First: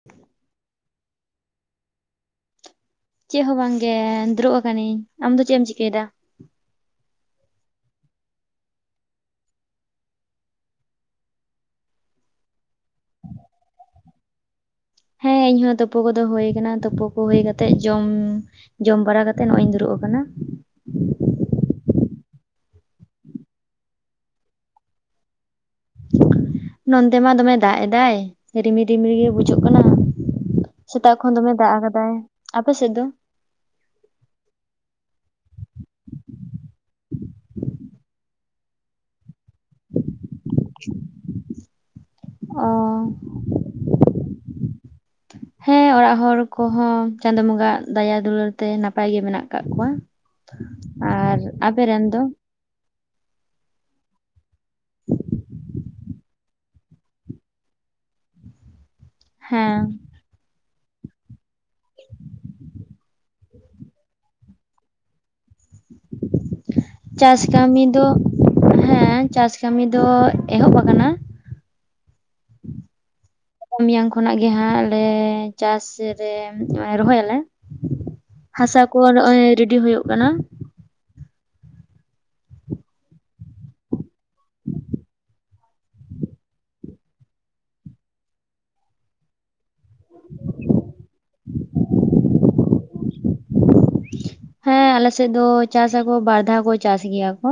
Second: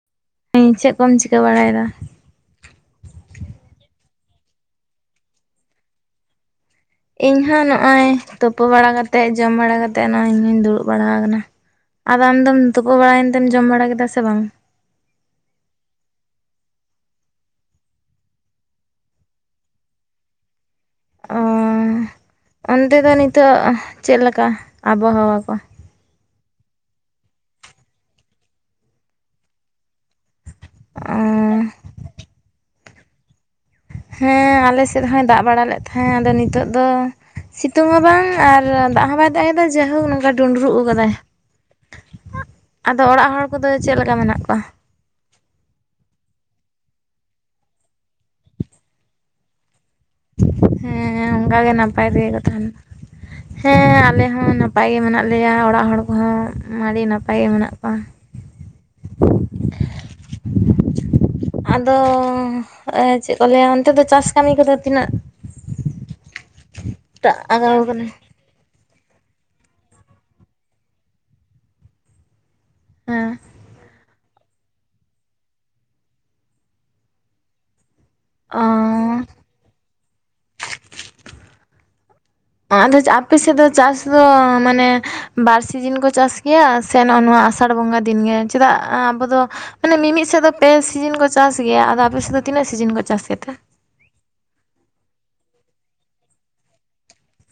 [inaudible] ᱦᱸ ᱪᱮᱫ ᱠᱚᱢ ᱪᱤᱠᱟᱹ ᱵᱟᱲᱟᱭᱮᱫᱟ᱾ ᱪᱮᱫ ᱦᱚᱸ ᱵᱟᱝᱜᱮ ᱫᱩᱲᱩᱵ ᱟᱠᱟᱱᱟᱹᱧ ᱟᱢᱫᱚ ᱪᱮᱫ ᱮᱢ ᱪᱤᱠᱟᱹᱭᱮᱫᱟ ᱤᱧ ᱦᱚᱸᱚᱸ ᱱᱚᱜᱼᱚᱭ ᱛᱩᱯᱩ ᱵᱟᱲᱟᱛᱮᱫ ᱡᱚᱢ ᱵᱟᱲᱟ ᱠᱟᱛᱮ ᱱᱚᱜᱚᱭ ᱤᱧ ᱦᱚᱧ ᱫᱩᱲᱩᱵ ᱵᱟᱲᱟ ᱟᱠᱟᱱᱟ᱾ ᱟᱫᱚ ᱟᱢᱫᱢ ᱛᱩᱯᱟᱹ ᱵᱟᱲᱟᱭᱮᱱ ᱛᱮᱢ ᱡᱚᱢ ᱵᱟᱲᱟ ᱠᱮᱫᱟ ᱥᱮ ᱵᱟᱝ ᱦᱮᱸ ᱤᱧᱦᱚᱸ ᱛᱩᱯᱩ ᱠᱚᱫᱚ ᱦᱩ ᱟᱠᱟᱱᱟ᱾ ᱛᱳᱯᱩ ᱠᱚ ᱦᱩᱭ ᱠᱟᱛᱮᱜ ᱡᱚᱢ ᱡᱚᱢ ᱵᱟᱲᱟ ᱠᱟᱛᱮᱜ ᱱᱚᱜ ᱤᱧ ᱫᱩᱲᱩᱵ ᱟᱠᱟᱱᱟ ᱚᱻ ᱚᱱᱛᱮ ᱫᱚ ᱱᱤᱛᱚᱜ ᱪᱮᱫ ᱞᱮᱠᱟ ᱟᱵᱚ ᱦᱟᱣᱟ ᱠᱚ ᱱᱚᱱᱛᱮ ᱢᱟ ᱫᱚᱢᱮ ᱫᱟᱜ ᱮᱫᱟᱭ ᱨᱤᱢᱤᱞ ᱨᱤᱢᱤᱞ ᱜᱮ ᱵᱩᱡᱷᱟᱹᱜ ᱠᱟᱱᱟ᱾ ᱚᱻ ᱥᱮᱛᱟᱜ ᱠᱷᱚᱱ ᱫᱚᱢᱮ ᱫᱟᱜ ᱟᱠᱟᱫᱟᱭ ᱟᱯᱮ ᱥᱮᱫ ᱫᱚ? ᱦᱮᱸ ᱟᱞᱮ ᱥᱮᱫ ᱦᱚᱸᱭ ᱫᱟᱜ ᱵᱟᱲᱟ ᱞᱮᱫ ᱛᱟᱦᱮᱸᱫ ᱟᱫᱚ ᱱᱤᱛᱚᱜ ᱫᱚ ᱥᱤᱛᱩᱝ ᱦᱚᱸ ᱵᱟᱝ ᱟᱨ ᱫᱟᱜ ᱦᱚᱸ ᱵᱟᱭ ᱫᱟᱜ ᱮᱫᱟ ᱡᱟᱭᱦᱳᱠ ᱱᱚᱝᱠᱟ ᱰᱩᱸᱰᱨᱩᱜ ᱟᱠᱟᱫᱟᱭ ᱚ ᱟᱫᱚ ᱚᱲᱟᱜ ᱦᱚᱲ ᱠᱚᱫᱚ ᱪᱮᱫ ᱞᱮᱠᱟ ᱢᱮᱱᱟᱜ ᱠᱚᱣᱟ [unintelligible] ᱦᱮᱸ ᱚᱲᱟᱜ ᱦᱚᱲ ᱠᱚᱦᱚᱸ ᱪᱟᱸᱫᱳ ᱵᱚᱸᱜᱟ ᱫᱟᱭᱟ ᱫᱩᱞᱟᱹᱲ ᱛᱮ ᱱᱟᱯᱟᱭ ᱜᱮ ᱢᱮᱱᱟᱜ ᱟᱠᱟᱜ ᱠᱚᱣᱟ ᱦᱮᱸ ᱟᱨ ᱚᱱᱠᱟ ᱜᱮ ᱟᱯᱮ ᱨᱮᱱ ᱱᱟᱯᱟᱭ ᱫᱚ ᱛᱮᱜᱮ ᱠᱚ ᱛᱟᱦᱮᱱᱟ᱾ ᱦᱮᱸ ᱟᱞᱮ ᱦᱚᱸ ᱱᱟᱯᱟᱭ ᱜᱮ ᱢᱮᱱᱟᱜ ᱞᱮᱭᱟ ᱚᱲᱟᱜ ᱦᱚᱲ ᱠᱚᱦᱚᱸ ᱟᱹᱰᱤ ᱱᱟᱯᱟᱭ ᱜᱮ ᱢᱮᱱᱟᱜ ᱠᱚᱣᱟ ᱦᱮᱸ ᱟᱫᱚ ᱪᱮᱫ ᱠᱚ ᱞᱟᱹᱭᱟ ᱚᱱᱛᱮ ᱫᱚ ᱪᱟᱥ ᱠᱟᱹᱢᱤ ᱠᱚᱫᱚ ᱛᱤᱱᱟᱹᱜ ᱴᱟᱜ ᱪᱟᱥ ᱟᱜᱟᱣ ᱠᱟᱹᱢᱤ ᱟᱠᱟᱱᱟ ᱫᱚ ᱦᱮᱸ ᱪᱟᱥ ᱠᱟᱹᱢᱤ ᱫᱚ ᱮᱦᱚᱵ ᱟᱠᱟᱱᱟ ᱦᱮᱸ ᱢᱮᱭᱟᱝ ᱠᱷᱚᱱᱟᱜ ᱜᱮ ᱦᱟᱸᱜ ᱟᱞᱮᱻ ᱪᱟᱥ ᱨᱮᱻ ᱨᱚᱦᱚᱭᱟᱞᱮ᱾ ᱚ ᱦᱟᱥᱟ ᱠᱚ ᱱᱚᱜᱼᱚᱭ ᱨᱮᱰᱤ ᱦᱩᱭᱩᱜ ᱠᱟᱱᱟ᱾ ᱟᱫᱚ ᱟᱯᱮ ᱥᱮᱫ ᱫᱚ ᱪᱟᱥ ᱫᱚ ᱢᱟᱱᱮ ᱵᱟᱨ ᱥᱤᱡᱚᱱ ᱠᱚ ᱪᱟᱥ ᱜᱮᱭᱟ ᱥᱮ ᱱᱚᱜᱼᱚᱭ ᱱᱚᱣᱟ ᱟᱥᱟᱲ ᱵᱚᱸᱜᱟ ᱫᱤᱱᱜᱮ ᱪᱮᱫᱟᱜ ᱟᱵᱚ ᱫᱚ ᱢᱟᱱᱮ ᱢᱤ-ᱢᱤᱫ ᱥᱮᱫ ᱫᱚ ᱯᱮ ᱥᱤᱡᱚᱱ ᱠᱚ ᱪᱟᱥ ᱜᱮᱭᱟ ᱟᱫᱚ ᱟᱯᱮ ᱥᱮᱫ ᱫᱚ ᱛᱤᱱᱟᱹᱜ ᱥᱤᱡᱚᱱ ᱠᱚ ᱪᱟᱥ ᱜᱮᱛᱮ ᱦᱮᱸ ᱟᱞᱮ ᱥᱮᱫ ᱫᱚ ᱪᱟᱥᱟᱠᱚ ᱵᱟᱨ ᱫᱷᱟᱣ ᱠᱚ ᱪᱟᱥ ᱜᱮᱭᱟ ᱠᱚ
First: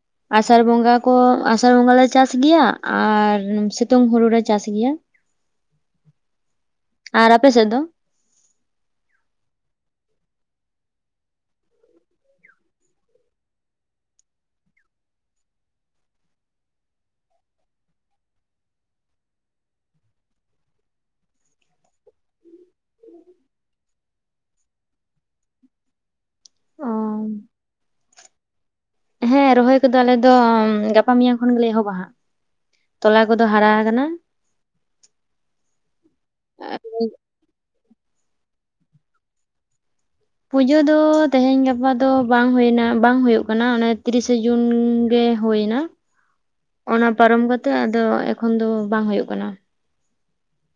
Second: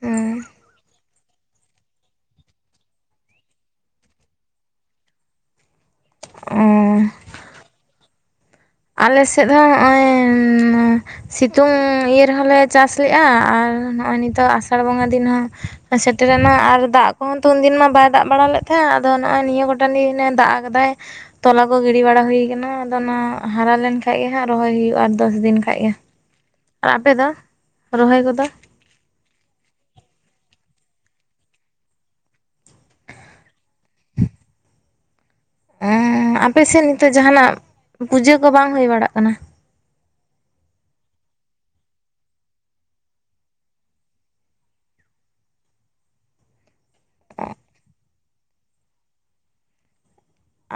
ᱦᱮᱸ ᱟᱥᱟᱲ ᱵᱚᱸᱜᱟ ᱠᱚ ᱟᱥᱟᱲ ᱵᱚᱸᱜᱟ ᱞᱮ ᱪᱟᱥ ᱜᱮᱭᱟ᱾ ᱟᱨ ᱥᱤᱛᱩᱝ ᱦᱩᱲᱩ ᱞᱮ ᱪᱟᱥ ᱜᱮᱭᱟ᱾ ᱚ ᱟᱨ ᱟᱯᱮ ᱥᱮᱫ ᱫᱚ? ᱟᱞᱮ ᱥᱮᱫ ᱦᱚᱸ ᱱᱚᱜᱼᱚᱭ ᱥᱤᱛᱩᱝ ᱤᱭᱟᱹ ᱨᱮᱦᱚᱸᱞᱮ ᱪᱟᱥ ᱞᱮᱜᱼᱟ ᱟᱨ ᱱᱚᱜᱼᱚᱭ ᱱᱤᱛᱚᱜ ᱟᱥᱟᱲ ᱵᱚᱸᱜᱟ ᱫᱤᱱ ᱦᱚᱸ ᱥᱮᱴᱮᱨᱮᱱᱟ ᱟᱨ ᱫᱟᱜ ᱠᱚᱦᱚᱸ ᱛᱚ ᱩᱱᱫᱤᱱ ᱢᱟ ᱵᱟᱭ ᱫᱟᱜ ᱵᱟᱲᱟ ᱞᱮᱫ ᱛᱟᱦᱮᱸᱜ ᱟᱫᱚ ᱱᱚᱜᱼᱚᱭ ᱱᱤᱭᱟᱹ ᱜᱚᱴᱟᱝ ᱫᱤᱱᱮ ᱫᱟᱜ ᱠᱮᱫᱟᱭ ᱛᱚᱞᱟ ᱠᱚ ᱜᱤᱰᱤ ᱵᱟᱲᱟ ᱦᱩᱭ ᱟᱠᱟᱱᱟ ᱟᱫᱚ ᱚᱱᱟ ᱦᱟᱨᱟ ᱞᱮᱱ ᱠᱷᱟᱡ ᱜᱮ ᱦᱟᱸᱜ ᱨᱚᱦᱚᱭ ᱦᱩᱭᱩᱜᱼᱟ ᱟᱨ ᱫᱚᱥ ᱫᱤᱱ ᱠᱷᱟᱡ ᱜᱮ ᱚ ᱟᱨ ᱟᱯᱮ ᱫᱚ ᱨᱚᱦᱚᱭ ᱠᱚᱫᱚ ᱦᱮᱸ ᱨᱚᱦᱚᱭ ᱠᱚᱫᱚ ᱟᱞᱮ ᱫᱚ ᱜᱟᱯᱟ ᱢᱮᱭᱟᱝ ᱠᱷᱚᱱ ᱜᱮᱞᱮ ᱮᱦᱚᱵᱟ᱾ ᱦᱟᱸᱜ ᱛᱚᱞᱟ ᱠᱚᱫᱚ ᱦᱟᱨᱟ ᱠᱟᱱᱟ᱾ ᱟᱯᱮ ᱥᱮᱫ ᱱᱤᱛᱚᱜ ᱡᱟᱦᱟᱸᱱᱟᱜ ᱯᱩᱡᱟᱹ ᱠᱚ ᱵᱟᱝ ᱦᱩᱭ ᱵᱟᱲᱟᱜ ᱠᱟᱱᱟ ᱯᱩᱡᱟᱹ ᱫᱚ ᱛᱮᱦᱮᱧ ᱜᱟᱯᱟ ᱫᱚ ᱵᱟᱝ ᱦᱩᱭᱮᱱᱟ ᱵᱟᱝ ᱦᱳᱭᱳᱜ ᱠᱟᱱᱟ ᱚᱱᱮ ᱛᱤᱨᱤᱥᱮ ᱡᱩᱱ ᱜᱮ ᱦᱩᱭᱮᱱᱟ ᱚᱱᱟ ᱯᱟᱨᱚᱢ ᱠᱟᱛᱮ ᱟᱫᱚ ᱮᱠᱷᱚᱱ ᱫᱚ ᱵᱟᱝ ᱦᱩᱭᱩᱜ ᱠᱟᱱᱟ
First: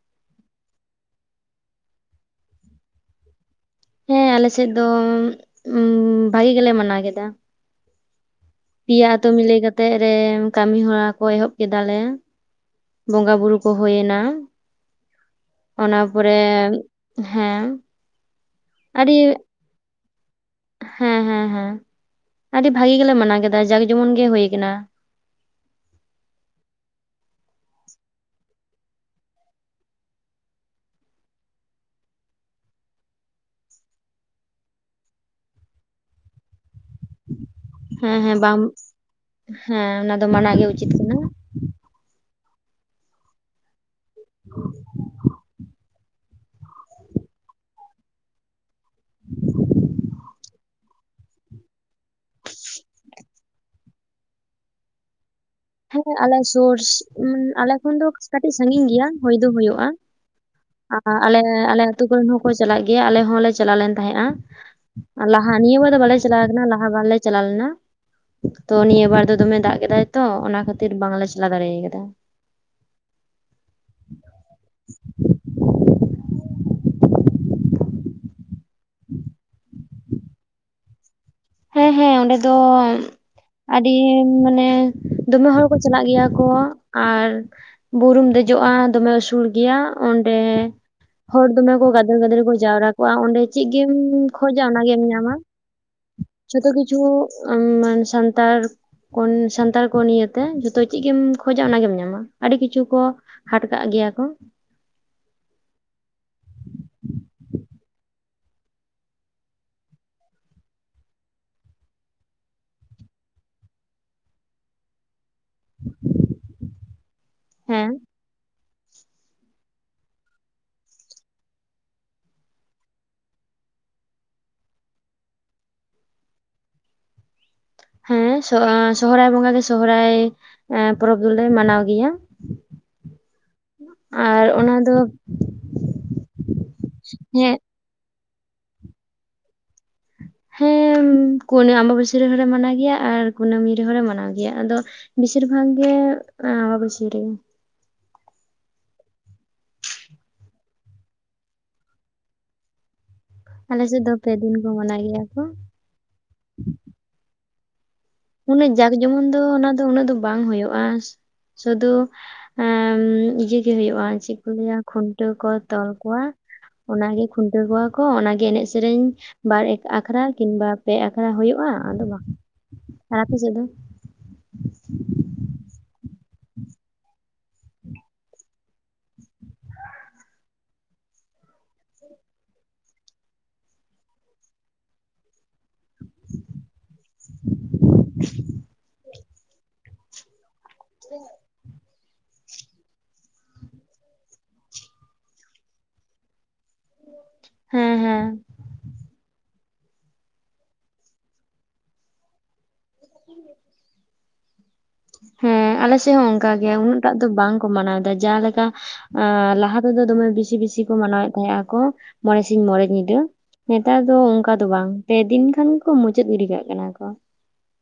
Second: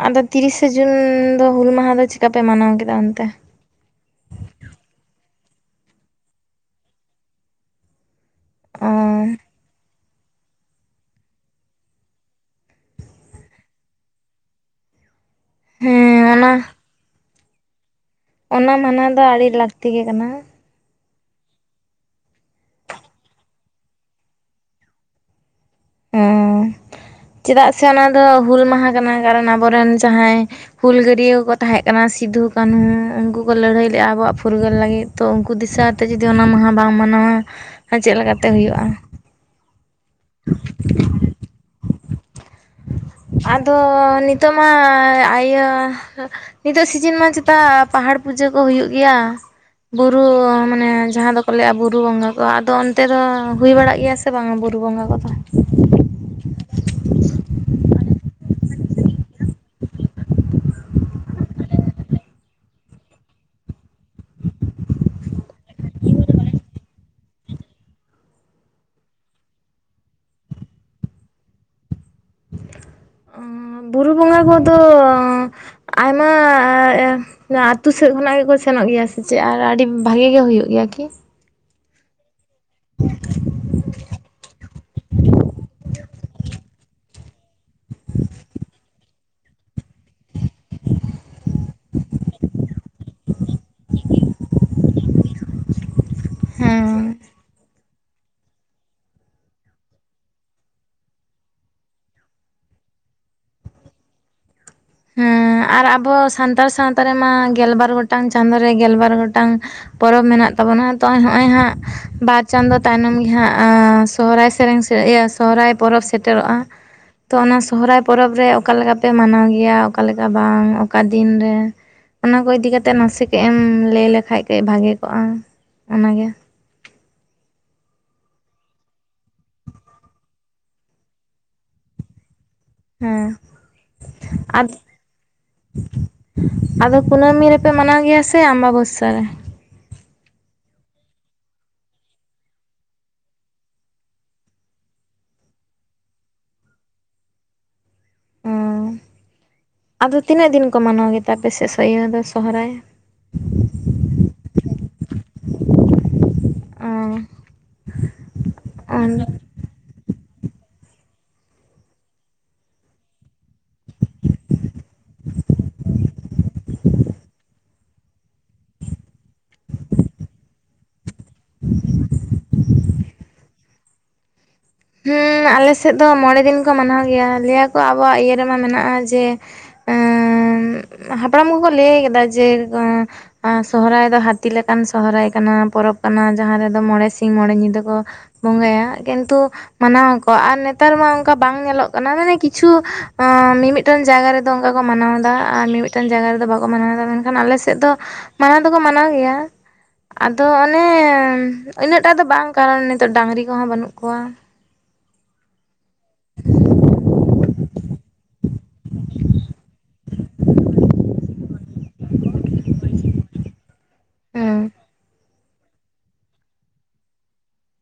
ᱟᱫᱚ ᱛᱤᱨᱤᱥᱮ ᱡᱩᱱ ᱫᱚ ᱦᱩᱞ ᱢᱟᱦᱟ ᱫᱚ ᱪᱤᱠᱟᱯᱮ ᱢᱟᱱᱟᱣ ᱠᱮᱫᱟ ᱚᱱᱛᱮ ᱦᱮᱸ ᱟᱞᱮ ᱥᱮᱫ ᱫᱚ ᱵᱷᱟᱜᱤ ᱜᱮᱞᱮ ᱢᱟᱱᱟᱣ ᱠᱮᱫᱟ᱾ ᱚ ᱯᱮᱭᱟ ᱟᱛᱩ ᱢᱤᱞᱟᱹᱣ ᱠᱟᱛᱮᱜ ᱨᱮ ᱠᱟᱹᱢᱤ ᱦᱚᱨᱟ ᱠᱚ ᱮᱦᱚᱵ ᱠᱮᱫᱟ ᱞᱮ᱾ ᱵᱚᱸᱜᱟ ᱵᱩᱨᱩ ᱠᱚ ᱦᱩᱭᱮᱱᱟ ᱚᱱᱟ ᱦᱮᱸ ᱯᱚᱨᱮ ᱚᱱᱟ ᱦᱮᱸ ᱚᱱᱟ ᱢᱟᱱᱟ ᱫᱚ ᱟᱹᱰᱤ ᱞᱟᱹᱠᱛᱤ ᱜᱮ ᱠᱟᱱᱟ ᱦᱮᱸ ᱦᱮᱸ ᱦᱮᱸ, ᱟᱹᱰᱤ ᱵᱷᱟᱜᱤ ᱜᱮᱞᱮ ᱢᱟᱱᱟᱣ ᱠᱮᱫᱟ ᱡᱟᱠ ᱡᱮᱢᱚᱱ ᱜᱮ ᱦᱩᱭ ᱟᱠᱟᱱᱟ᱾ ᱚᱸᱻ ᱪᱮᱫᱟᱜ ᱥᱮ ᱚᱱᱟ ᱫᱚ ᱦᱩᱞ ᱢᱟᱦᱟ ᱠᱟᱱᱟ᱾ ᱠᱟᱨᱚᱱ ᱟᱵᱚᱨᱮᱱ ᱡᱟᱦᱟᱸᱭ ᱦᱩᱞᱜᱟᱹᱨᱤᱭᱟᱹ ᱠᱚᱠᱚ ᱛᱟᱦᱮᱸ ᱠᱟᱱᱟ ᱥᱤᱫᱩ ᱠᱟᱹᱱᱦᱩ ᱩᱱᱠᱩ ᱠᱚ ᱞᱟᱹᱲᱦᱟᱹᱭ ᱞᱮᱫ-ᱟ ᱟᱵᱚᱣᱟᱜ ᱯᱷᱩᱨᱜᱟᱹᱞ ᱞᱟᱹᱜᱤᱫ᱾ ᱛᱚ ᱩᱱᱠᱩ ᱫᱤᱥᱟᱹᱟᱛᱮ ᱡᱚᱫᱤ ᱚᱱᱟ ᱢᱟᱦᱟ ᱵᱟᱢ ᱢᱟᱱᱟᱣᱟ ᱪᱮᱫ ᱦᱮᱸ ᱦᱮᱸ ᱞᱮᱠᱟᱛᱮ ᱵᱟᱝ ᱦᱩᱭᱩᱜᱼᱟ ᱦᱮᱸ ᱚᱱᱟ ᱫᱚ ᱢᱟᱱᱟ ᱜᱮ ᱩᱪᱤᱛ ᱠᱟᱱᱟ ᱟᱫᱚ ᱱᱤᱛᱚᱜ ᱢᱟ ᱤᱭᱟᱹ ᱱᱤᱛᱚᱜ ᱥᱤᱡᱚᱱ ᱢᱟ ᱪᱮᱛᱟ ᱯᱟᱦᱟᱲ ᱯᱩᱡᱟᱹ ᱠᱚ ᱦᱩᱭᱩᱜ ᱜᱮ ᱜᱮᱭᱟ ᱵᱩᱨᱩ ᱢᱟᱱᱮ ᱡᱟᱦᱟᱸ ᱫᱚ ᱠᱚ ᱞᱮᱫᱼᱟ ᱵᱩᱨᱩ ᱵᱚᱸᱜᱟ ᱠᱚ ᱟᱫᱚ ᱚᱱᱛᱮ ᱫᱚ ᱦᱩᱭ ᱵᱟᱲᱟᱜ ᱜᱮᱭᱟ ᱥᱮ ᱵᱟᱝᱟ ᱵᱩᱨᱩ ᱵᱚᱸᱜᱟ ᱠᱚᱫᱚ ᱦᱮᱸ ᱟᱞᱮ ᱥᱩᱨ ᱟᱞᱮ ᱠᱷᱚᱱ ᱫᱚ ᱠᱟᱹᱴᱤᱡ ᱥᱟᱺᱜᱤᱧ ᱜᱮᱭᱟ ᱦᱩᱭ ᱫᱚ ᱦᱳᱭᱳᱜᱼᱟ ᱟᱨ ᱟᱞᱮ ᱟᱞᱮ ᱟᱹᱛᱩ ᱠᱚᱨᱮᱱ ᱦᱚᱸᱠᱚ ᱪᱟᱞᱟᱜ ᱜᱮᱭᱟ ᱟᱞᱮ ᱦᱚᱸᱞᱮ ᱪᱟᱞᱟᱣ ᱞᱮᱱ ᱛᱟᱦᱮᱸᱼᱟ ᱞᱟᱦᱟ ᱱᱤᱭᱟᱹ ᱵᱟᱨ ᱫᱚ ᱵᱟᱞᱮ ᱪᱟᱞᱟᱣ ᱟᱠᱟᱱᱟ ᱞᱟᱦᱟ ᱵᱟᱨᱞᱮ ᱪᱟᱞᱟᱣ ᱞᱮᱱᱟ ᱛᱚ ᱱᱤᱭᱟᱹ ᱵᱟᱨ ᱫᱚ ᱫᱚᱢᱮ ᱫᱟᱜ ᱠᱮᱫᱟᱭ ᱛᱚ ᱚᱱᱟ ᱠᱷᱟᱹᱛᱤᱨ ᱵᱟᱝᱞᱮ ᱪᱟᱞᱟᱣ ᱫᱟᱲᱮ ᱟᱠᱟᱫᱟ᱾ ᱚ ᱵᱩᱨᱩ ᱵᱚᱸᱜᱟ ᱠᱚᱫᱚ ᱟᱭᱢᱟ ᱟᱛᱩ ᱥᱮᱫ ᱠᱷᱚᱱᱟᱜ ᱜᱮᱠᱚ ᱥᱮᱱᱚᱜ ᱜᱮᱭᱟ ᱥᱮ ᱪᱮᱫ ᱟᱨ ᱟᱹᱰᱤ ᱵᱷᱟᱜᱤ ᱜᱮ ᱦᱩᱭᱩᱜ ᱜᱮᱭᱟ ᱠᱤ, ᱦᱮᱸ ᱦᱮᱸ ᱚᱸᱰᱮ ᱫᱚ ᱟᱹᱰᱤ ᱢᱟᱱᱮ ᱫᱚᱢᱮ ᱦᱚᱲ ᱠᱚ ᱪᱟᱞᱟᱜ ᱜᱮᱭᱟ ᱠᱚ ᱟᱨ ᱵᱩᱨᱩᱢ ᱫᱮᱡᱚᱜ-ᱟ ᱫᱚᱢᱮ ᱩᱥᱩᱞ ᱜᱮᱭᱟ ᱚᱸᱰᱮ ᱦᱚᱲ ᱫᱚᱢᱮ ᱠᱚ ᱜᱟᱫᱮᱞ ᱜᱟᱫᱮᱞ ᱠᱚ ᱡᱟᱣᱨᱟ ᱠᱚᱜ-ᱟ ᱚᱸᱰᱮ ᱪᱮᱫ ᱜᱮᱢ ᱠᱷᱚᱡᱟ ᱚᱱᱟᱜᱨᱢ ᱧᱟᱢᱟ ᱡᱚᱛᱚ ᱠᱤᱪᱷᱩ ᱦᱮᱸ ᱢᱟᱱ ᱥᱟᱱᱛᱟᱲ ᱚᱱᱟ ᱥᱟᱱᱛᱟᱲ ᱠᱚ ᱱᱤᱭᱮᱛᱮ ᱡᱚᱛᱚ ᱪᱮᱫ ᱜᱮᱢ ᱠᱷᱚᱡᱟ ᱚᱱᱟᱜᱮᱢ ᱧᱟᱢᱟ ᱟᱹᱰᱤ ᱠᱤᱪᱷᱩ ᱠᱚ ᱦᱟᱴ ᱠᱟᱜ ᱜᱮᱭᱟ ᱠᱚ ᱦᱮᱸ ᱟᱨ ᱟᱵᱚ ᱥᱟᱱᱛᱟᱲ ᱥᱟᱶᱛᱟ ᱨᱮᱢᱟ ᱜᱮᱞᱵᱟᱨ ᱜᱚᱴᱟᱝ ᱪᱟᱸᱫᱩ ᱨᱮ ᱜᱮᱞᱵᱟᱨ ᱜᱚᱴᱟᱝ ᱯᱚᱨᱚᱵᱽ ᱢᱮᱱᱟᱜ ᱛᱟᱵᱚᱱᱟ ᱛᱚ ᱱᱚᱜ-ᱚᱭ ᱦᱟᱸᱜ ᱵᱟᱨ ᱪᱟᱸᱫᱚ ᱛᱟᱭᱱᱚᱢ ᱜᱮ ᱦᱟᱸᱜ ᱥᱚᱦᱚᱨᱟᱭ ᱥᱮᱨᱮᱧ ᱥᱮ ᱥᱚᱦᱚᱨᱟᱭ ᱯᱚᱨᱚᱵ ᱥᱮᱴᱮᱨᱚᱜ-ᱟ ᱛᱚ ᱚᱱᱟ ᱦᱮᱸ ᱥᱚᱦᱚᱨᱟᱭ ᱯᱚᱨᱚᱵ ᱨᱮ ᱚᱠᱟ ᱞᱮᱠᱟ ᱯᱮ ᱢᱟᱱᱟᱣ ᱜᱮᱭᱟ? ᱜᱮᱭᱟ ᱚᱠᱟᱮᱠᱟ ᱵᱟᱝ ᱚᱠᱟ ᱫᱤᱱ ᱨᱮ ᱚᱱᱟ ᱠᱚ ᱤᱫᱤ ᱠᱟᱛᱮᱫ ᱱᱟᱥᱮ ᱠᱟᱹᱡ ᱮᱢ ᱞᱟᱹᱭ ᱞᱮᱠᱷᱟᱡ ᱠᱟᱹᱡ ᱵᱷᱟᱜᱮ ᱠᱚᱜᱼᱟ ᱚᱱᱟᱜᱮ ᱦᱮᱸ ᱥᱚᱦᱚᱨᱟᱭ ᱵᱚᱸᱜᱟ ᱜᱮ ᱥᱚᱦᱚᱨᱟᱭ ᱮ ᱯᱚᱨᱚᱵᱽ ᱫᱚᱞᱮ ᱢᱟᱱᱟᱣ ᱜᱮᱭᱟ ᱦᱮᱸ ᱟᱨ ᱟᱫ ᱚᱱᱟ ᱫᱚ ᱟᱫᱚ ᱠᱩᱱᱟᱹᱢᱤ ᱦᱮᱸ ᱨᱮᱯᱮ ᱢᱟᱱᱟᱣ ᱜᱮᱭᱟ ᱥᱮ ᱟᱢᱵᱟ ᱵᱚᱥᱥᱟ ᱨᱮ? ᱦᱮᱸ ᱟᱢᱵᱟᱵᱟᱹᱥᱟᱹ ᱨᱮᱦᱚᱸᱞᱮ ᱢᱟᱱᱟᱣ ᱜᱮᱭᱟ ᱟᱨ ᱠᱩᱱᱟᱹᱢᱤ ᱨᱮᱦᱚᱸᱞᱮ ᱢᱟᱱᱟᱣ ᱜᱮᱭᱟ ᱟᱫᱚ ᱵᱮᱥᱤᱨ ᱵᱷᱟᱜᱽ ᱜᱮ ᱚᱵᱚᱥᱤᱨᱤᱧ ᱚ ᱟᱫᱚ ᱛᱤᱱᱟᱹᱜ ᱫᱤᱱ ᱠᱚ ᱢᱟᱱᱟᱣ ᱜᱮᱛᱟ ᱯᱮ ᱥᱮ ᱥᱮᱭᱳ ᱫᱚ ᱥᱚᱦᱚᱨᱟᱭ ᱟᱞᱮᱥᱮᱫ ᱫᱚ ᱯᱮᱫᱤᱱ ᱠᱚ ᱢᱟᱱᱟ ᱜᱮᱭᱟ ᱠᱚ, ᱟ [unintelligible] ᱩᱱᱟᱹᱜ ᱡᱟᱸᱠ ᱡᱮᱢᱚᱱ ᱫᱚ ᱚᱱᱟ ᱫᱚ ᱩᱱᱟᱹᱜ ᱫᱚ ᱵᱟᱝ ᱦᱩᱭᱩᱜ-ᱟ ᱥᱩᱫᱩ ᱟᱸᱜ ᱩᱢ ᱤᱭᱟᱹ ᱜᱮ ᱦᱩᱭᱩᱜ-ᱟ ᱪᱮᱫ ᱠᱚ ᱞᱟᱹᱭᱟ ᱠᱷᱩᱱᱴᱟᱹᱣ ᱠᱚ ᱛᱚᱞ ᱠᱚᱣᱟ, ᱚᱱᱟᱜᱮ ᱠᱷᱩᱱᱴᱟᱹᱣ ᱠᱚᱣᱟ ᱠᱚ ᱚᱱᱟᱜᱮ ᱮᱱᱮᱡ ᱥᱮᱨᱮᱧ ᱵᱟᱨ ᱮᱠ ᱟᱠᱷᱲᱟ ᱠᱤᱢᱵᱟ ᱯᱮ ᱟᱠᱷᱲᱟ ᱦᱩᱭᱩᱜ-ᱟ ᱟᱫᱚ ᱵᱟᱝ ᱟᱨ ᱟᱯᱮ ᱥᱮᱫ ᱫᱚ? ᱦᱮᱸ ᱟᱞᱮᱥᱮᱫ ᱫᱚ ᱢᱚᱬᱮ ᱫᱤᱱ ᱠᱚ ᱢᱟᱱᱟᱣ ᱜᱮᱭᱟ ᱞᱟᱹᱭᱟᱠᱚ ᱟᱵᱚᱣᱟᱜ ᱤᱭᱟᱹ ᱨᱮᱢᱟ ᱢᱮᱱᱟᱜ-ᱟ ᱡᱮ- ᱮ ᱦᱟᱯᱲᱟᱢ ᱠᱚᱠᱚ ᱞᱟᱹᱭ ᱟᱠᱟᱫᱟ ᱡᱮ ᱟᱨ ᱥᱚᱦᱚᱨᱟᱭ ᱫᱚ ᱦᱟᱛᱤ ᱞᱮᱠᱟᱱ ᱥᱚᱦᱚᱨᱟᱭ ᱠᱟᱱᱟ ᱯᱚᱨᱚᱵᱽ ᱠᱟᱱᱟ ᱡᱟᱦᱟᱸ ᱨᱮᱫᱚ ᱢᱚᱬᱮ ᱥᱤᱧ ᱢᱚᱬᱮ ᱧᱤᱫᱟᱹ ᱠᱚ ᱵᱚᱸᱜᱟᱭᱟ ᱠᱤᱱᱛᱩ ᱢᱟᱱᱟᱣᱟ ᱠᱚ ᱟᱞᱮ ᱱᱮᱛᱟᱨ ᱢᱟ ᱚᱱᱠᱟ ᱵᱟᱝ ᱧᱮᱞᱚᱜ ᱠᱟᱱᱟ ᱢᱟᱱᱮ ᱠᱤᱪᱷᱩ ᱢᱤᱢᱤᱫᱴᱟᱝ ᱡᱟᱭᱜᱟ ᱨᱮᱫᱚ ᱚᱱᱠᱟ ᱠᱚ ᱢᱟᱱᱟᱣ ᱮᱫᱟ ᱟᱨ ᱢᱤ ᱢᱤᱫ ᱞᱟᱸᱡᱟ ᱦᱚᱲ ᱫᱚ ᱵᱟᱠᱚ ᱢᱟᱱᱟᱣᱮᱫᱟ ᱢᱮᱱᱠᱷᱟᱱ ᱟᱞᱮ ᱥᱮᱫ ᱫᱚ ᱦᱮᱸ ᱦᱮᱸ ᱢᱟᱱᱟᱣ ᱫᱚᱠᱚ ᱢᱟᱱᱟᱣ ᱜᱮᱭᱟ ᱟᱫᱚ ᱚᱱᱮ ᱩᱱᱟᱹᱜᱴᱟᱜ ᱫᱚ ᱵᱟᱝ ᱠᱟᱨᱚᱱ ᱱᱤᱛᱩᱜ ᱰᱟᱝᱨᱤ ᱠᱚᱦᱚᱸ ᱵᱟᱹᱱᱩᱜ ᱠᱚᱣᱟ᱾ ᱦᱮᱸ ᱟᱞᱮᱥᱮᱫ ᱦᱚᱸ ᱚᱱᱠᱟ ᱜᱮ ᱩᱱᱟᱹᱜ ᱴᱟᱜ ᱫᱚ ᱵᱟᱝᱠᱚ ᱢᱟᱱᱟᱣ ᱫᱟ ᱡᱟᱦᱟᱸᱞᱮᱠᱟ ᱟ ᱞᱟᱦᱟ ᱛᱮᱫᱚ ᱫᱚᱢᱮ ᱵᱮᱥᱤ ᱵᱮᱥᱤ ᱠᱚ ᱢᱟᱱᱟᱣᱮᱫ ᱛᱟᱦᱮᱸᱜ ᱟᱠᱚ ᱢᱚᱬᱮ ᱥᱤᱧ ᱢᱚᱬᱮ ᱧᱤᱫᱟᱹ ᱱᱮᱛᱟᱨ ᱫᱚ ᱚᱱᱠᱟ ᱦᱮᱸ ᱫᱚ ᱵᱟᱝ ᱯᱮᱫᱤᱱ ᱠᱷᱟᱱ ᱜᱮᱠᱚ ᱢᱩᱪᱟᱹᱫ ᱜᱤᱰᱤ ᱠᱟᱜ ᱠᱟᱱᱟ ᱠᱚ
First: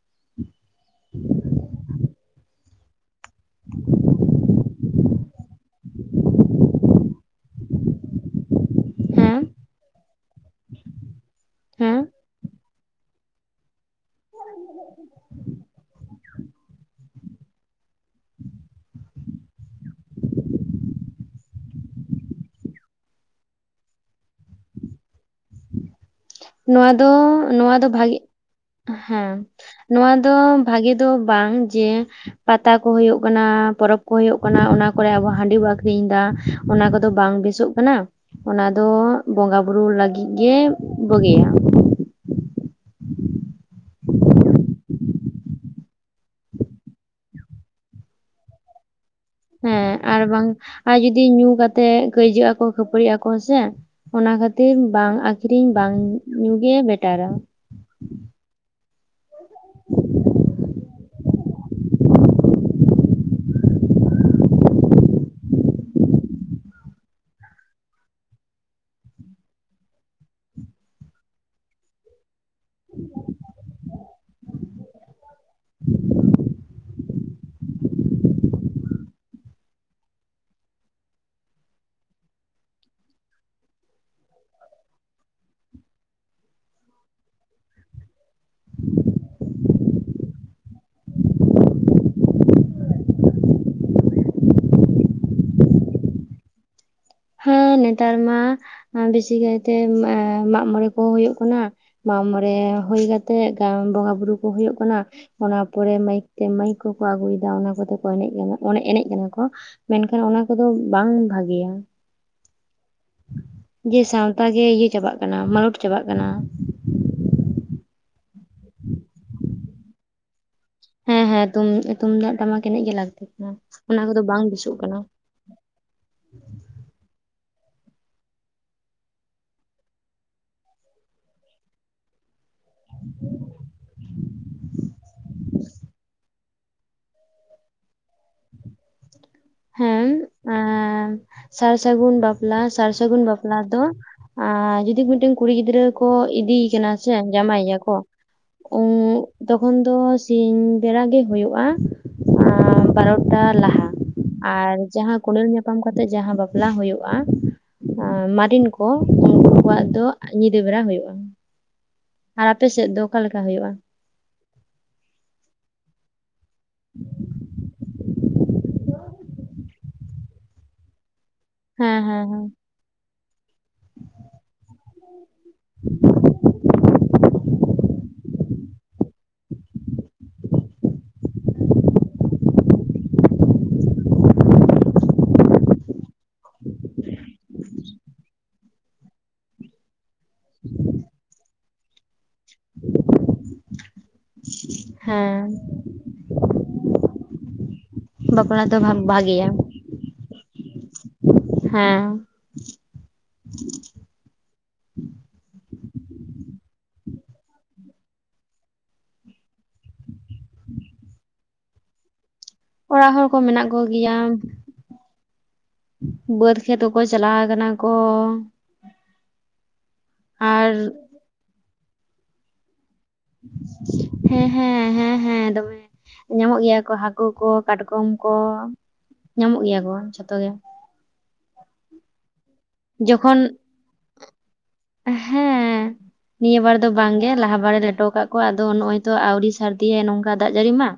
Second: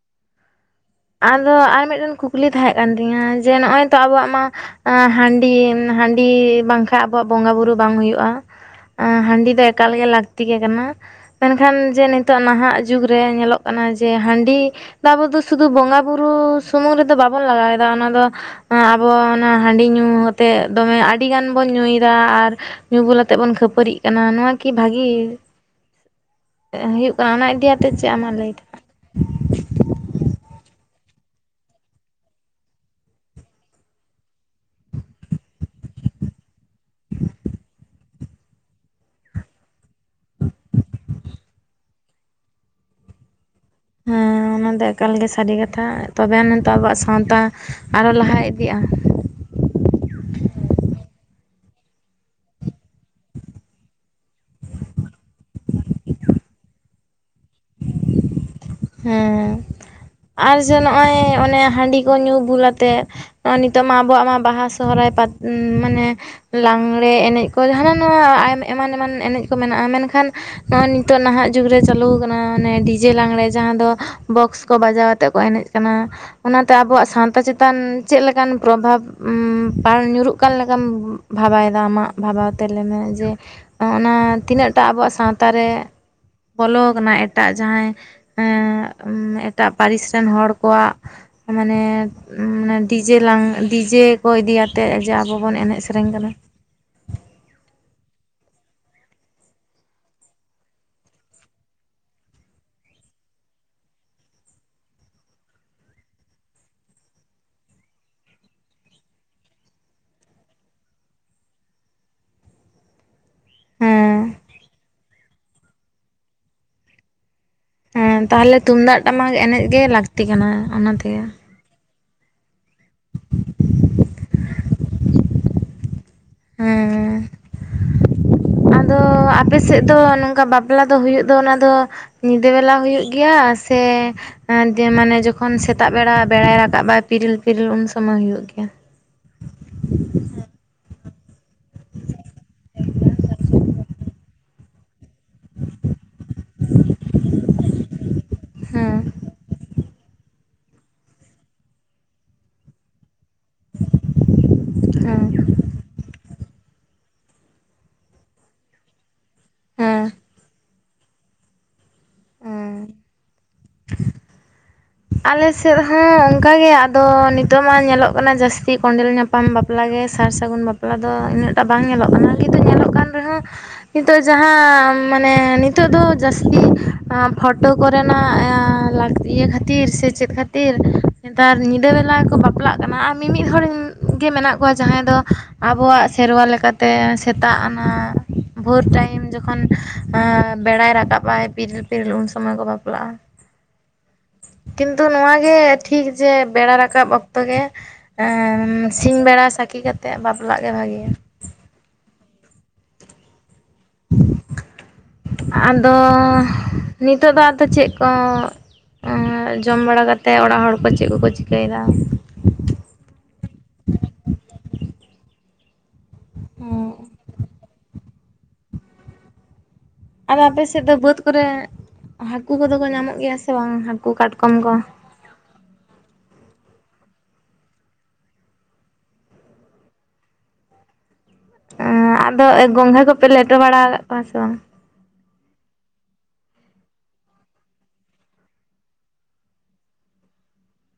[inaudible] ᱟᱫᱚ ᱟᱨ ᱢᱤᱫᱴᱮᱱ ᱠᱩᱠᱞᱤ ᱛᱟᱦᱮᱸᱡ ᱠᱟᱱ ᱛᱤᱧᱟᱹ ᱡᱮ ᱱᱚᱜ-ᱚᱭ ᱛᱚ ᱟᱵᱚᱣᱟᱜ ᱢᱟ ᱟ ᱦᱟᱺᱰᱤ ᱦᱟᱺᱰᱤ ᱵᱟᱝᱠᱷᱟᱱ ᱟᱵᱚᱣᱟᱜ ᱵᱚᱸᱜᱟ ᱵᱩᱨᱩ ᱵᱟᱝ ᱦᱩᱭᱩᱜ-ᱟ ᱟ ᱦᱮᱸ ᱦᱟᱺᱰᱤ ᱫᱚ ᱮᱠᱟᱞᱜᱮ ᱞᱟᱹᱠᱛᱤ ᱜᱮ ᱠᱟᱱᱟ, ᱢᱮᱱᱠᱷᱟᱱ ᱦᱮᱸ ᱡᱮ ᱱᱤᱛᱚᱜ ᱱᱟᱦᱟᱜ ᱡᱩᱜ ᱨᱮ ᱧᱮᱞᱚᱜ ᱠᱟᱱᱟ ᱡᱮ ᱦᱟᱺᱰᱤ ᱫᱟᱵᱩ ᱫᱩ ᱥᱩᱫᱩ ᱵᱚᱸᱜᱟ ᱵᱩᱨᱩ ᱥᱩᱢᱩᱝ ᱨᱮᱫᱚ ᱵᱟᱵᱚᱱ ᱞᱟᱜᱟᱭᱮᱫᱟ ᱚᱱᱟ ᱫᱚ ᱟ ᱟᱵᱚ ᱚᱱᱟ ᱦᱟᱺᱰᱤ ᱧᱩ ᱠᱟᱛᱮ ᱫᱚᱢᱮ ᱟᱹᱰᱤᱜᱟᱱ ᱵᱚᱱ ᱧᱩᱭᱮᱫᱟ ᱟᱨ ᱧᱩ ᱵᱩᱞ ᱟᱛᱮᱜ ᱵᱚᱱ ᱠᱷᱟᱹᱯᱟᱹᱨᱤᱜ ᱠᱟᱱᱟ ᱱᱚᱣᱟ ᱠᱤ ᱵᱷᱟᱜᱤ ᱱᱚᱣᱟ ᱫᱚ ᱦᱩᱭᱩᱜ ᱠᱟᱱᱟ ᱚᱱᱟ ᱱᱚᱣᱟ ᱫᱚ ᱤᱫᱤᱟᱛᱮ ᱪᱮᱫ ᱵᱷᱟᱜᱤ ᱟᱢᱟᱜ ᱞᱟᱹᱭᱫᱚ ᱦᱮᱸ ᱱᱚᱣᱟ ᱫᱚ ᱵᱷᱟᱜᱮ ᱫᱚ ᱵᱟᱝ ᱡᱮ ᱯᱟᱛᱟ ᱠᱚ ᱦᱩᱭᱩᱜ ᱠᱟᱱᱟ ᱯᱚᱨᱚᱵᱽ ᱠᱚ ᱦᱩᱭᱩᱜ ᱠᱟᱱᱟ ᱚᱱᱟ ᱠᱚᱨᱮᱜ ᱟᱵᱚ ᱦᱟᱺᱰᱤ ᱵᱚ ᱟᱹᱷᱨᱤᱧ ᱮᱟ ᱚᱱᱟ ᱠᱚᱫᱚ ᱵᱟᱝ ᱵᱮᱥᱚᱜ ᱠᱟᱱᱟ ᱚᱱᱟ ᱫᱚ ᱵᱚᱸᱜᱟ ᱵᱩᱨᱩ ᱞᱟᱹᱜᱤᱫ ᱜᱮ ᱵᱩᱜᱤᱭᱟ ᱦᱮᱸ ᱦ [inaudible] ᱚᱱᱟ ᱫᱚ ᱮᱠᱟᱞ ᱜᱮ ᱥᱟᱹᱨᱤ ᱠᱟᱛᱷᱟ ᱛᱚᱵᱮ ᱱᱤᱛᱚᱜ ᱟᱵᱚᱣᱟᱜ ᱥᱟᱶᱛᱟ ᱟᱨᱚ ᱞᱟᱦᱟ ᱤᱫᱤᱜᱼᱟ ᱦᱮᱸ ᱟᱨ ᱵᱟᱝ ᱟᱨ ᱡᱩᱫᱤ ᱧᱩ ᱠᱟᱛᱮ ᱠᱟᱹᱭᱡᱟᱹᱜ ᱟᱠᱚ ᱠᱷᱟᱹᱯᱟᱹᱨᱤᱜ ᱟᱠᱚ ᱥᱮ ᱚᱱᱟ ᱠᱷᱟᱹᱛᱤᱨ ᱵᱟᱝ ᱟᱠᱷᱨᱤᱧ ᱵᱟᱝ ᱧᱩ ᱜᱮ ᱵᱮᱴᱟᱨᱟ ᱦᱮᱸ ᱟᱨ ᱡᱮ ᱱᱚᱜᱼᱚᱭ ᱚᱱᱮ ᱦᱟᱺᱰᱤ ᱠᱚ ᱧᱩ ᱵᱩᱞᱟ ᱟᱛᱮ ᱱᱚᱜᱼᱚᱭ ᱱᱤᱛᱚᱜ ᱢᱟ ᱟᱵᱚᱣᱟᱜ ᱢᱟ ᱵᱟᱦᱟ ᱥᱚᱦᱚᱨᱟᱭ ᱢᱟᱱᱮ ᱞᱟᱸᱜᱽᱬᱮ ᱮᱱᱮᱡ ᱠᱚ ᱦᱟᱱᱟ ᱱᱚᱣᱟ ᱮᱢᱟᱱ ᱮᱢᱟᱱ ᱮᱱᱮᱡ ᱠᱚ ᱢᱮᱱᱟᱜᱼᱟ ᱢᱮᱱᱠᱷᱟᱱ ᱱᱚᱜᱚᱭ ᱱᱤᱛᱚᱜ ᱱᱟᱦᱟᱜ ᱡᱩᱜᱽ ᱨᱮ ᱪᱟᱹᱞᱩ ᱟᱠᱟᱱᱟ ᱢᱟᱱᱮ ᱰᱤᱡᱮ ᱟᱝᱜᱬᱮ ᱡᱟᱦᱟᱸ ᱫᱚ ᱵᱚᱠᱥ ᱠᱚ ᱵᱟᱡᱟᱣ ᱟᱛ ᱠᱚ ᱮᱱᱮᱡ ᱠᱟᱱᱟ ᱚᱱᱟᱛᱮ ᱟᱵᱚᱣᱟᱜ ᱥᱟᱶᱛᱟ ᱪᱮᱛᱟᱱ ᱪᱮᱫ ᱞᱮᱠᱟᱱ ᱯᱨᱚᱵᱷᱟᱵᱽ? ᱯᱟᱲ ᱧᱩᱨᱩᱜ ᱠᱟᱱ ᱞᱮᱠᱟᱢ ᱵᱷᱟᱵᱟᱭᱮᱫᱟ ᱟᱢᱟᱜ ᱵᱷᱟᱵ ᱛᱮᱞᱮ ᱢᱮ ᱡᱮ ᱚᱱᱟ ᱛᱤᱱᱟᱹᱜᱴᱟ ᱟᱵᱚᱣᱟᱜ ᱥᱟᱶᱛᱟ ᱨᱮ ᱵᱚᱞᱚ ᱠᱟᱱᱟ ᱮᱴᱟᱜ ᱡᱟᱦᱟᱸᱭ ᱮᱴᱟᱜ ᱯᱟᱹᱨᱤᱥ ᱨᱮᱱ ᱦᱚᱲ ᱠᱚᱣᱟᱜ ᱢᱟᱱᱮ ᱢᱟᱱᱮ ᱰᱤᱡᱮ ᱞᱟᱝ ᱰᱤᱡᱮ ᱠᱚ ᱤᱫᱤᱭᱟᱛᱮᱫ ᱡᱮ ᱟᱵᱚ ᱵᱚᱱ ᱮᱱᱮᱡ ᱥᱮᱨᱮᱧ ᱠᱟᱱᱟ ᱦᱮᱸ ᱱᱮᱛᱟᱨ ᱢᱟ ᱵᱮᱥᱤᱤᱠᱟᱭᱛᱮ ᱢᱟᱜ ᱢᱚᱬᱮ ᱠᱚᱦᱚᱸ ᱦᱩᱭᱩᱜ ᱠᱟᱱᱟ ᱢᱟᱜᱢᱚᱬᱮ ᱦᱩᱭ ᱠᱟᱛᱮᱫ ᱵᱚᱸᱜᱟ ᱵᱩᱨᱩ ᱠᱚ ᱦᱩᱭᱩᱜ ᱠᱟᱱᱟ ᱚᱱᱟ ᱯᱚᱨᱮ ᱢᱟᱹᱭᱤᱠ ᱛᱮ ᱢᱟᱹᱭᱤᱠ ᱠᱚᱠᱚ ᱟᱹᱜᱩᱭᱮᱫᱟ ᱚᱱᱟ ᱠᱚᱛᱮ ᱠᱚ ᱮᱱᱮᱡ ᱠᱟᱱᱟ ᱮᱱᱮᱡ ᱠᱟᱱᱟ ᱠᱚ ᱢᱮᱱᱠᱷᱟᱱ ᱚᱱᱟ ᱠᱚᱫᱚ ᱵᱟᱝ ᱵᱷᱟᱹᱜᱤᱭᱟ᱾ ᱡᱮ ᱦᱮᱸ ᱥᱟᱶᱛᱟ ᱜᱮ ᱤᱭᱟᱹ ᱪᱟᱵᱟᱜ ᱠᱟᱱᱟ ᱢᱟᱞᱚᱴ ᱪᱟᱵᱟᱜ ᱠᱟᱱᱟ ᱦᱮᱸ ᱛᱟᱦᱚᱞᱮ ᱛᱩᱢᱫᱟᱜ ᱴᱟᱢᱟᱠ ᱮᱱᱮᱡ ᱜᱮ ᱞᱟᱹᱠᱛᱤ ᱠᱟᱱᱟ ᱦᱮᱸ ᱚᱱᱟᱛᱮᱜᱮ ᱦᱮᱸ ᱛᱩᱢᱫᱟᱜ ᱴᱟᱢᱟᱠ ᱮᱱᱮᱡ ᱜᱮ ᱞᱟᱹᱠᱛᱤ ᱠᱟᱱᱟ ᱚᱱᱟ ᱠᱚᱫᱚ ᱵᱟᱝ ᱵᱩᱮᱥᱚᱜ ᱠᱟᱱᱟ᱾ ᱦᱮᱸ [inaudible] ᱟᱫᱚ ᱟᱯᱮ ᱥᱮᱫ ᱫᱚ ᱱᱚᱝᱠᱟ ᱵᱟᱯᱞᱟ ᱫᱚ ᱦᱩᱭᱩᱜ ᱫᱚ ᱚᱱᱟ ᱫᱚ ᱧᱤᱫᱟᱹ ᱵᱮᱞᱟ ᱦᱩᱭᱩᱜ ᱜᱮᱭᱟ ᱥᱮ ᱮ ᱢᱟᱱᱮ ᱡᱚᱠᱷᱚᱱ ᱥᱮᱛᱟᱜ ᱵᱮᱲᱟ ᱵᱮᱲᱟᱭ ᱨᱟᱠᱟᱵᱟᱭ ᱯᱤᱨᱤᱞ ᱯᱤᱨᱤᱞ ᱩᱱ ᱥᱚᱢᱚᱭ ᱦᱩᱭᱩᱜ ᱜᱮᱭᱟ ᱦᱮᱸ ᱮᱸ ᱥᱟᱨ ᱥᱟᱹᱜᱩᱱ ᱵᱟᱯᱞᱟ ᱥᱟᱨ ᱥᱟᱹᱜᱩᱱ ᱵᱟᱯᱞᱟ ᱫᱚ ᱟ ᱡᱩᱫᱤ [inaudible] ᱢᱤᱫᱴᱮᱱ ᱢᱤᱫ ᱴᱮᱱ ᱠᱩᱲᱤ ᱜᱤᱫᱽᱨᱟᱹ ᱠᱚ ᱤᱫᱤᱭᱮ ᱠᱟᱱᱟ ᱥᱮ ᱡᱟᱶᱟᱭᱮᱭᱟ ᱠᱚ ᱦᱮᱸ ᱛᱚᱠᱷᱚᱱ ᱫᱚ ᱥᱤᱧ ᱵᱮᱲᱟ ᱜᱮ ᱦᱩᱭᱩᱜᱼᱟ ᱵᱟᱨᱚᱴᱟ ᱞᱟᱦᱟ ᱟᱨ ᱡᱟᱦᱟᱸ ᱦᱮᱸ ᱠᱚᱸᱰᱮᱞ ᱧᱟᱯᱟᱢ ᱠᱟᱛᱮᱜ ᱡᱟᱦᱟᱸ ᱵᱟᱯᱞᱟ ᱦᱩᱭᱩᱜᱼᱟ ᱢᱟᱨᱤᱱ ᱠᱚ ᱩᱱᱠᱩ ᱣᱟᱜ ᱦᱮᱸ ᱫᱚ ᱧᱤᱫᱟᱹ ᱵᱮᱨᱟ ᱦᱩᱭᱩᱜᱼᱟ ᱟᱨ ᱦᱮᱸ ᱟᱯᱮᱥᱮᱫ ᱫᱚ ᱚᱠᱟᱞᱮ ᱞᱮᱠᱟ ᱦᱩᱭᱩᱜᱼᱟ ᱟᱞ ᱥᱮᱫ ᱦᱚᱸ ᱚᱱᱠᱟ ᱜᱮ ᱟᱫᱚ ᱱᱤᱛᱚᱜ ᱢᱟ ᱧᱮᱞᱚᱜ ᱠᱟᱱᱟ ᱡᱟᱹᱥᱛᱤ ᱠᱚᱸᱰᱮᱞ ᱧᱟᱯᱟᱢ ᱵᱟᱯᱞᱟᱜ ᱜᱮ ᱥᱟᱨ ᱥᱟᱹᱜᱩᱱ ᱵᱟᱯᱞᱟ ᱫᱚ ᱤᱱᱟᱹᱜ ᱴᱟᱜ ᱵᱟᱝ ᱦᱮᱸ ᱧᱮᱞᱚᱜ ᱦᱮᱸ ᱠᱟᱱᱟ ᱦᱮᱸ ᱠᱤᱱᱛᱩ ᱧᱮᱞᱚᱜ ᱠᱟᱱ ᱨᱮᱦᱚᱸ ᱱᱤᱛᱚᱜ ᱡᱟᱦᱟᱸ ᱢᱟᱱᱮ ᱱᱤᱛᱚᱜ ᱫᱚ ᱡᱟᱹᱥᱛᱤ ᱯᱷᱳᱴᱳ ᱠᱚᱨᱮᱱᱟᱜ ᱤᱭᱟᱹ ᱠᱷᱟᱹᱛᱤᱨ ᱛᱤᱨ ᱥᱮ ᱪᱮᱫ ᱠᱷᱟᱹᱛᱤᱨ ᱱᱮᱛᱟᱨ ᱧᱤᱫᱟᱹ ᱵᱮᱞᱟ ᱠᱚ ᱵᱟᱯᱞᱟᱜ ᱠᱟᱱᱟ ᱟᱨ ᱢᱤᱢᱤᱫ ᱦᱚᱲ ᱜᱮ ᱢᱮᱱᱟᱜ ᱠᱚᱣᱟ ᱡᱟᱦᱟᱸᱭ ᱫᱚ ᱟᱵᱚᱣᱟᱜ ᱥᱮᱨᱣᱟ ᱞᱮᱠᱟᱛᱮ ᱥᱮᱛᱟᱜ ᱱᱚᱣᱟ ᱵᱷᱳᱨ ᱴᱟᱭᱤᱢ ᱡᱚᱠᱷᱚᱱ ᱵᱮᱲᱟᱭ ᱨᱟᱠᱟᱵ ᱟᱭ ᱯᱤᱨᱞ ᱯᱤᱨᱤᱞ ᱩᱱ ᱥᱚᱢᱚᱭ ᱠᱚ ᱵᱟᱯᱞᱟᱜᱼᱟ ᱠᱤᱱᱛᱩ ᱦᱮᱸ ᱱᱚᱣᱟᱜᱮ ᱴᱷᱤᱠ ᱡᱮ ᱵᱮᱲᱟ ᱨᱟᱠᱟᱵ ᱚᱠᱛᱚ ᱜᱮ ᱵᱟᱯᱞᱟ ᱫᱚ ᱵᱷᱟ ᱥᱤᱧ ᱵᱮᱲᱟ ᱵᱷᱟᱜᱮᱭᱟ ᱥᱟᱹᱠᱷᱤ ᱠᱟᱛᱮᱜ ᱵᱟᱯᱞᱟᱜ ᱜᱮ ᱵᱷᱟᱜᱤᱭᱟ ᱦᱮᱸ [inaudible] ᱟᱫᱚ ᱱᱤᱛᱚᱜ ᱫᱚ ᱟᱫᱚ ᱪᱮᱫ ᱠᱚ? ᱡᱚᱢ ᱵᱟᱲᱟ ᱠᱟᱛᱮᱮᱫ ᱚᱲᱟᱜ ᱦᱚᱲ ᱠᱚ ᱪᱮᱫ ᱠᱚᱠᱚ ᱪᱤᱠᱟᱹᱭᱮᱫᱟ? ᱚᱲᱟᱜ ᱦᱚᱲ ᱠᱚ ᱢᱮᱱᱟᱜ ᱠᱚᱜᱮᱭᱟ ᱵᱟᱹᱫᱽ ᱠᱷᱮᱛ ᱦᱚᱸᱠᱚ ᱪᱟᱞᱟᱣ ᱠᱟᱱᱟ ᱠᱚ᱾ ᱟᱫᱚ ᱟᱯᱮ ᱟᱨ ᱥᱮᱫ ᱫᱚ ᱵᱟᱹᱫᱽ ᱠᱚᱨᱮ ᱦᱟᱹᱠᱩ ᱠᱚᱫᱚ ᱠᱚ ᱧᱟᱢᱚᱜ ᱜᱮᱭᱟ ᱥᱮ ᱵᱟᱝ ᱦᱟᱹᱠᱩ ᱦᱮᱸ ᱠᱟᱴᱠᱚᱢ ᱠᱚ? ᱦᱮᱸ ᱦᱮᱸ ᱦᱮᱸ ᱫᱚᱢᱮ ᱧᱟᱢᱚᱜ ᱜᱮᱭᱟ ᱠᱚ ᱦᱟᱹᱠᱩ ᱠᱚ ᱠᱟᱴᱠᱚᱢ ᱠᱚ ᱧᱟᱢᱚᱜ ᱜᱮᱭᱟ ᱠᱚ ᱡᱷᱚᱛᱚ ᱜᱮ ᱮᱸ ᱟᱫᱚ ᱜᱚᱸᱜᱷᱟ ᱠᱚᱯᱮ ᱡᱚᱠᱷᱚᱱ ᱞᱮᱴᱚ ᱵᱟᱲᱟ ᱠᱟᱜ ᱠᱚᱣᱟ ᱥᱮ ᱵᱟᱝ? ᱦᱮᱸ ᱱᱤᱭᱟᱹ ᱵᱟᱨ ᱫᱚ ᱵᱟᱝᱜᱮ ᱞᱟᱦᱟ ᱵᱟᱨᱮ ᱞᱮᱴᱚ ᱟᱠᱟᱫ ᱠᱚᱣᱟ ᱟᱫᱚ ᱱᱚᱜᱼᱚᱭ ᱛᱚ ᱟᱣᱨᱤ ᱥᱟᱹᱨᱫᱤᱭᱮ ᱱᱚᱝᱠᱟ ᱫᱟᱜ ᱡᱟᱹᱲᱤ ᱢᱟ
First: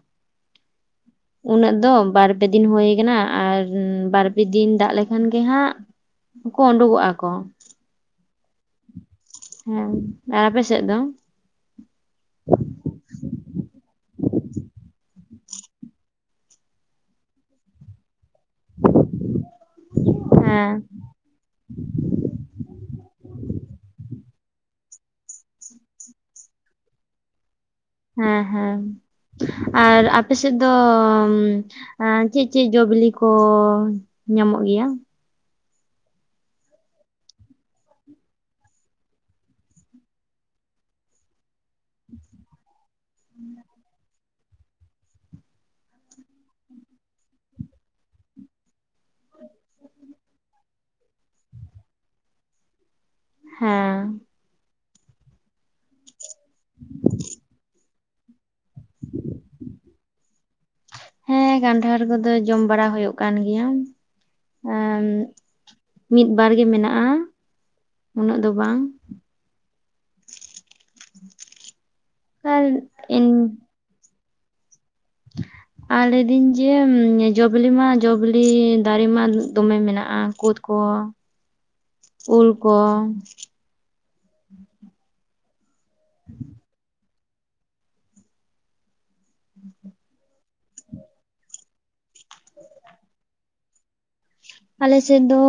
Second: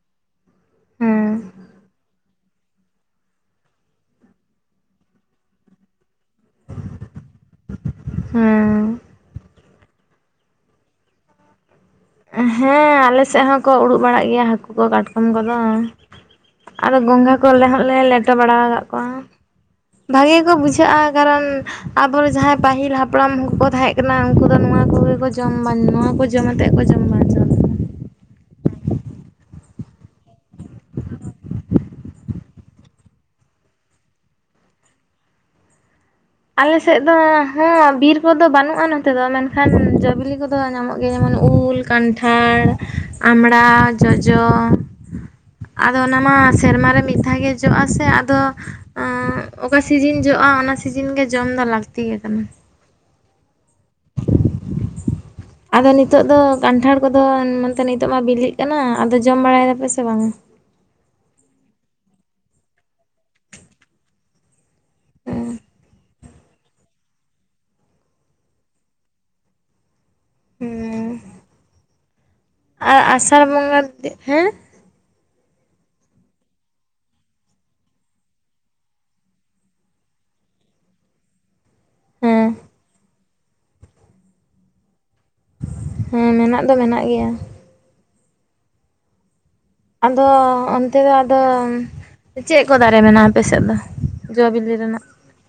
ᱦᱮᱸ ᱩᱱᱟᱹᱜ ᱫᱚ ᱵᱟᱨ ᱯᱮ ᱫᱤᱱ ᱦᱩᱭ ᱠᱟᱱᱟ ᱟᱨ ᱵᱟᱨ ᱯᱮ ᱫᱤᱱ ᱫᱟᱜ ᱞᱮᱠᱷᱟᱱ ᱜᱮ ᱦᱟᱸᱜ ᱩᱱᱠᱩ ᱩᱰᱩᱠᱚᱜᱼᱟ ᱠᱚ᱾ ᱦᱮᱸ ᱦᱮᱸ ᱟᱨ ᱟᱯᱮ ᱥᱮᱫ ᱫᱚ ᱦᱮᱸ ᱟᱞᱮ ᱥᱮᱫ ᱦᱚᱸᱠᱚ ᱩᱰᱩᱠ ᱵᱟᱲᱟᱜ ᱜᱮᱭᱟ ᱦᱟᱹᱠᱩ ᱠᱚ ᱠᱟᱴᱠᱚᱢ ᱠᱚᱫᱚ ᱟᱫᱚ ᱜᱚᱸᱜᱷᱟ ᱠᱚ ᱟᱞᱮ ᱦᱚᱸᱞᱮ ᱞᱮᱴᱚ ᱵᱟᱲᱟ ᱟᱠᱟᱫ ᱠᱚᱣᱟ᱾ ᱵᱷᱟᱜᱮ ᱠᱚ ᱦᱮᱸ ᱵᱩᱡᱷᱟᱹᱜᱼᱟ, ᱠᱟᱨᱚᱱ ᱟᱵᱚᱨᱮᱱ ᱡᱟᱦᱟᱸᱭ ᱯᱟᱹᱦᱤᱞ ᱦᱟᱯᱲᱟᱢ ᱠᱚᱠᱚ ᱛᱟᱦᱮᱸ ᱠᱟᱱᱟ᱾ ᱩᱱᱠᱩ ᱫᱚ ᱱᱚᱣᱟ ᱠᱚᱜᱮ ᱠᱚ ᱡᱚᱢ ᱵᱟᱝ ᱱᱚᱣᱟ ᱠᱚ ᱡᱚᱢ ᱟᱛᱮᱫ ᱦᱚᱭ ᱛᱚᱵᱮ ᱢᱟ ᱾ ᱦᱮᱸ ᱦᱮᱸ ᱟᱨ ᱟᱯᱮ ᱥᱮᱫ ᱫᱚ ᱮᱸᱜ ᱪᱮᱫ ᱪᱮᱫ ᱡᱚ ᱵᱤᱞᱤ ᱠᱚ ᱧᱟᱢᱚᱜ ᱜᱮᱭᱟ ᱟᱞᱮ ᱥᱮᱫ ᱫᱚ ᱦᱮᱸ ᱵᱤᱨ ᱠᱚᱫᱚ ᱵᱟᱹᱱᱩᱜᱼᱟ ᱱᱚᱛᱮ ᱫᱚ ᱢᱮᱱᱠᱷᱟᱱ ᱡᱚ-ᱵᱤᱞᱤ ᱠᱚᱫᱚ ᱧᱟᱢᱚᱜ ᱜᱮᱭᱟ, ᱡᱮᱢᱚᱱ ᱩᱞ ᱠᱟᱱᱴᱷᱟᱲ, ᱟᱢᱲᱟ, ᱡᱚᱡᱚ ᱟᱫᱚ ᱚᱱᱟ ᱢᱟ ᱥᱮᱨᱢᱟᱟᱨ ᱨᱮ ᱢᱤᱫ ᱫᱷᱟᱣ ᱜᱮ ᱡᱚᱜ-ᱟ ᱥᱮ ᱟᱫᱚ᱾ ᱮᱸᱜ, ᱚᱠᱟ ᱥᱤᱡᱤᱱ ᱡᱚᱜᱼᱟ, ᱚᱱᱟ ᱥᱤᱡᱤᱱ ᱜᱮ ᱡᱚᱢ ᱫᱚ ᱞᱟᱹᱠᱛᱤ ᱜᱮ ᱠᱟᱱᱟ᱾ ᱦᱮᱸ ᱟᱫᱚ ᱱᱤᱛᱚᱜ ᱫᱚ ᱠᱟᱱᱴᱷᱟᱲ ᱠᱚᱫᱚ ᱢᱮᱱᱛᱮ ᱱᱤᱛᱚᱜ ᱢᱟ ᱵᱤᱞᱤᱜ ᱠᱟᱱᱟ ᱟᱫᱚ ᱡᱚᱢ ᱵᱟᱲᱟᱭᱮᱫᱟᱯᱮ ᱥᱮ ᱵᱟᱝᱟ ᱦᱮᱸ ᱠᱟᱱᱴᱷᱟᱲ ᱠᱚᱫᱚ ᱡᱚᱢ ᱵᱟᱲᱟ ᱦᱩᱭᱩᱜ ᱠᱟᱱ ᱜᱮᱭᱟ ᱮᱸᱜ ᱢᱤᱫ ᱵᱟᱨ ᱜᱮ ᱢᱮᱱᱟᱜᱼᱟ, ᱩᱱᱟᱹᱜ ᱫᱚ ᱵᱟᱝ᱾ ᱦᱮᱸ [unintelligible] ᱟᱨ ᱤᱧ ᱟᱥᱟᱲ ᱵᱚᱸᱜᱟ, ᱦᱮᱸ [unintelligible] ᱟᱨ ᱞᱟᱹᱭᱫᱟᱹᱧ ᱡᱮ ᱡᱚ-ᱵᱤᱞᱤ ᱢᱟ ᱡᱚ-ᱵᱤᱞᱤ ᱫᱟᱨᱮ ᱢᱟ ᱫᱚᱢᱮ ᱢᱮᱱᱟᱜᱼᱟ, ᱠᱩᱫ ᱠᱚ᱾ ᱦᱮᱸ ᱩᱞ ᱠᱚ ᱦᱮᱸ ᱢᱮᱱᱟᱜ ᱫᱚ ᱢᱮᱱᱟᱜ ᱜᱮᱭᱟ ᱟᱫᱚ ᱚᱱᱛᱮ ᱫᱚ ᱟᱫᱚ ᱪᱮᱫ ᱠᱚ ᱫᱟᱨᱮ ᱢᱮᱱᱟᱜᱼᱟ ᱟᱯᱮ ᱥᱮᱫ ᱫᱚ? ᱡᱚ ᱵᱤᱞᱤ ᱟᱞᱮ ᱨᱮᱱᱟᱜ? ᱥᱮᱫ ᱫᱚ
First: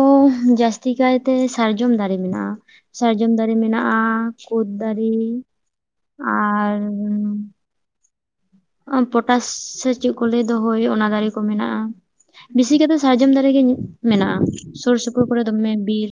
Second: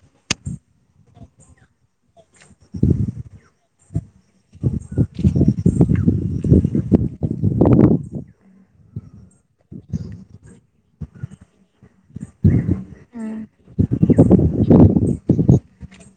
ᱡᱟᱹᱥᱛᱤ ᱠᱟᱭ ᱛᱮ ᱥᱟᱨᱡᱚᱢ ᱫᱟᱨᱮ ᱢᱮᱱᱟᱜᱼᱟ, ᱥᱟᱨᱡᱚᱢ ᱫᱟᱨᱮ ᱢᱮᱱᱟᱜᱼᱟ᱾ ᱠᱩᱫᱽ ᱫᱟᱨᱤ ᱟᱨ [inaudible] ᱯᱚᱴᱟᱥ ᱥᱮ ᱪᱮᱫ ᱠᱚ ᱞᱟᱹᱭ ᱫᱚ ᱦᱳᱭ ᱚᱱᱟ ᱫᱟᱨᱮ ᱠᱚ ᱢᱮᱱᱟᱜᱼᱟ ᱵᱮᱥᱤ ᱠᱟᱛᱮᱫ ᱥᱟᱨᱡᱚᱢ ᱦᱮᱸ ᱫᱟᱨᱮ ᱜᱮ ᱢᱮᱱᱟᱜᱼᱟ ᱥᱩᱨ ᱥᱩᱯᱩᱨ ᱠᱚᱨᱮ ᱫᱚᱢᱮ ᱵᱤᱨ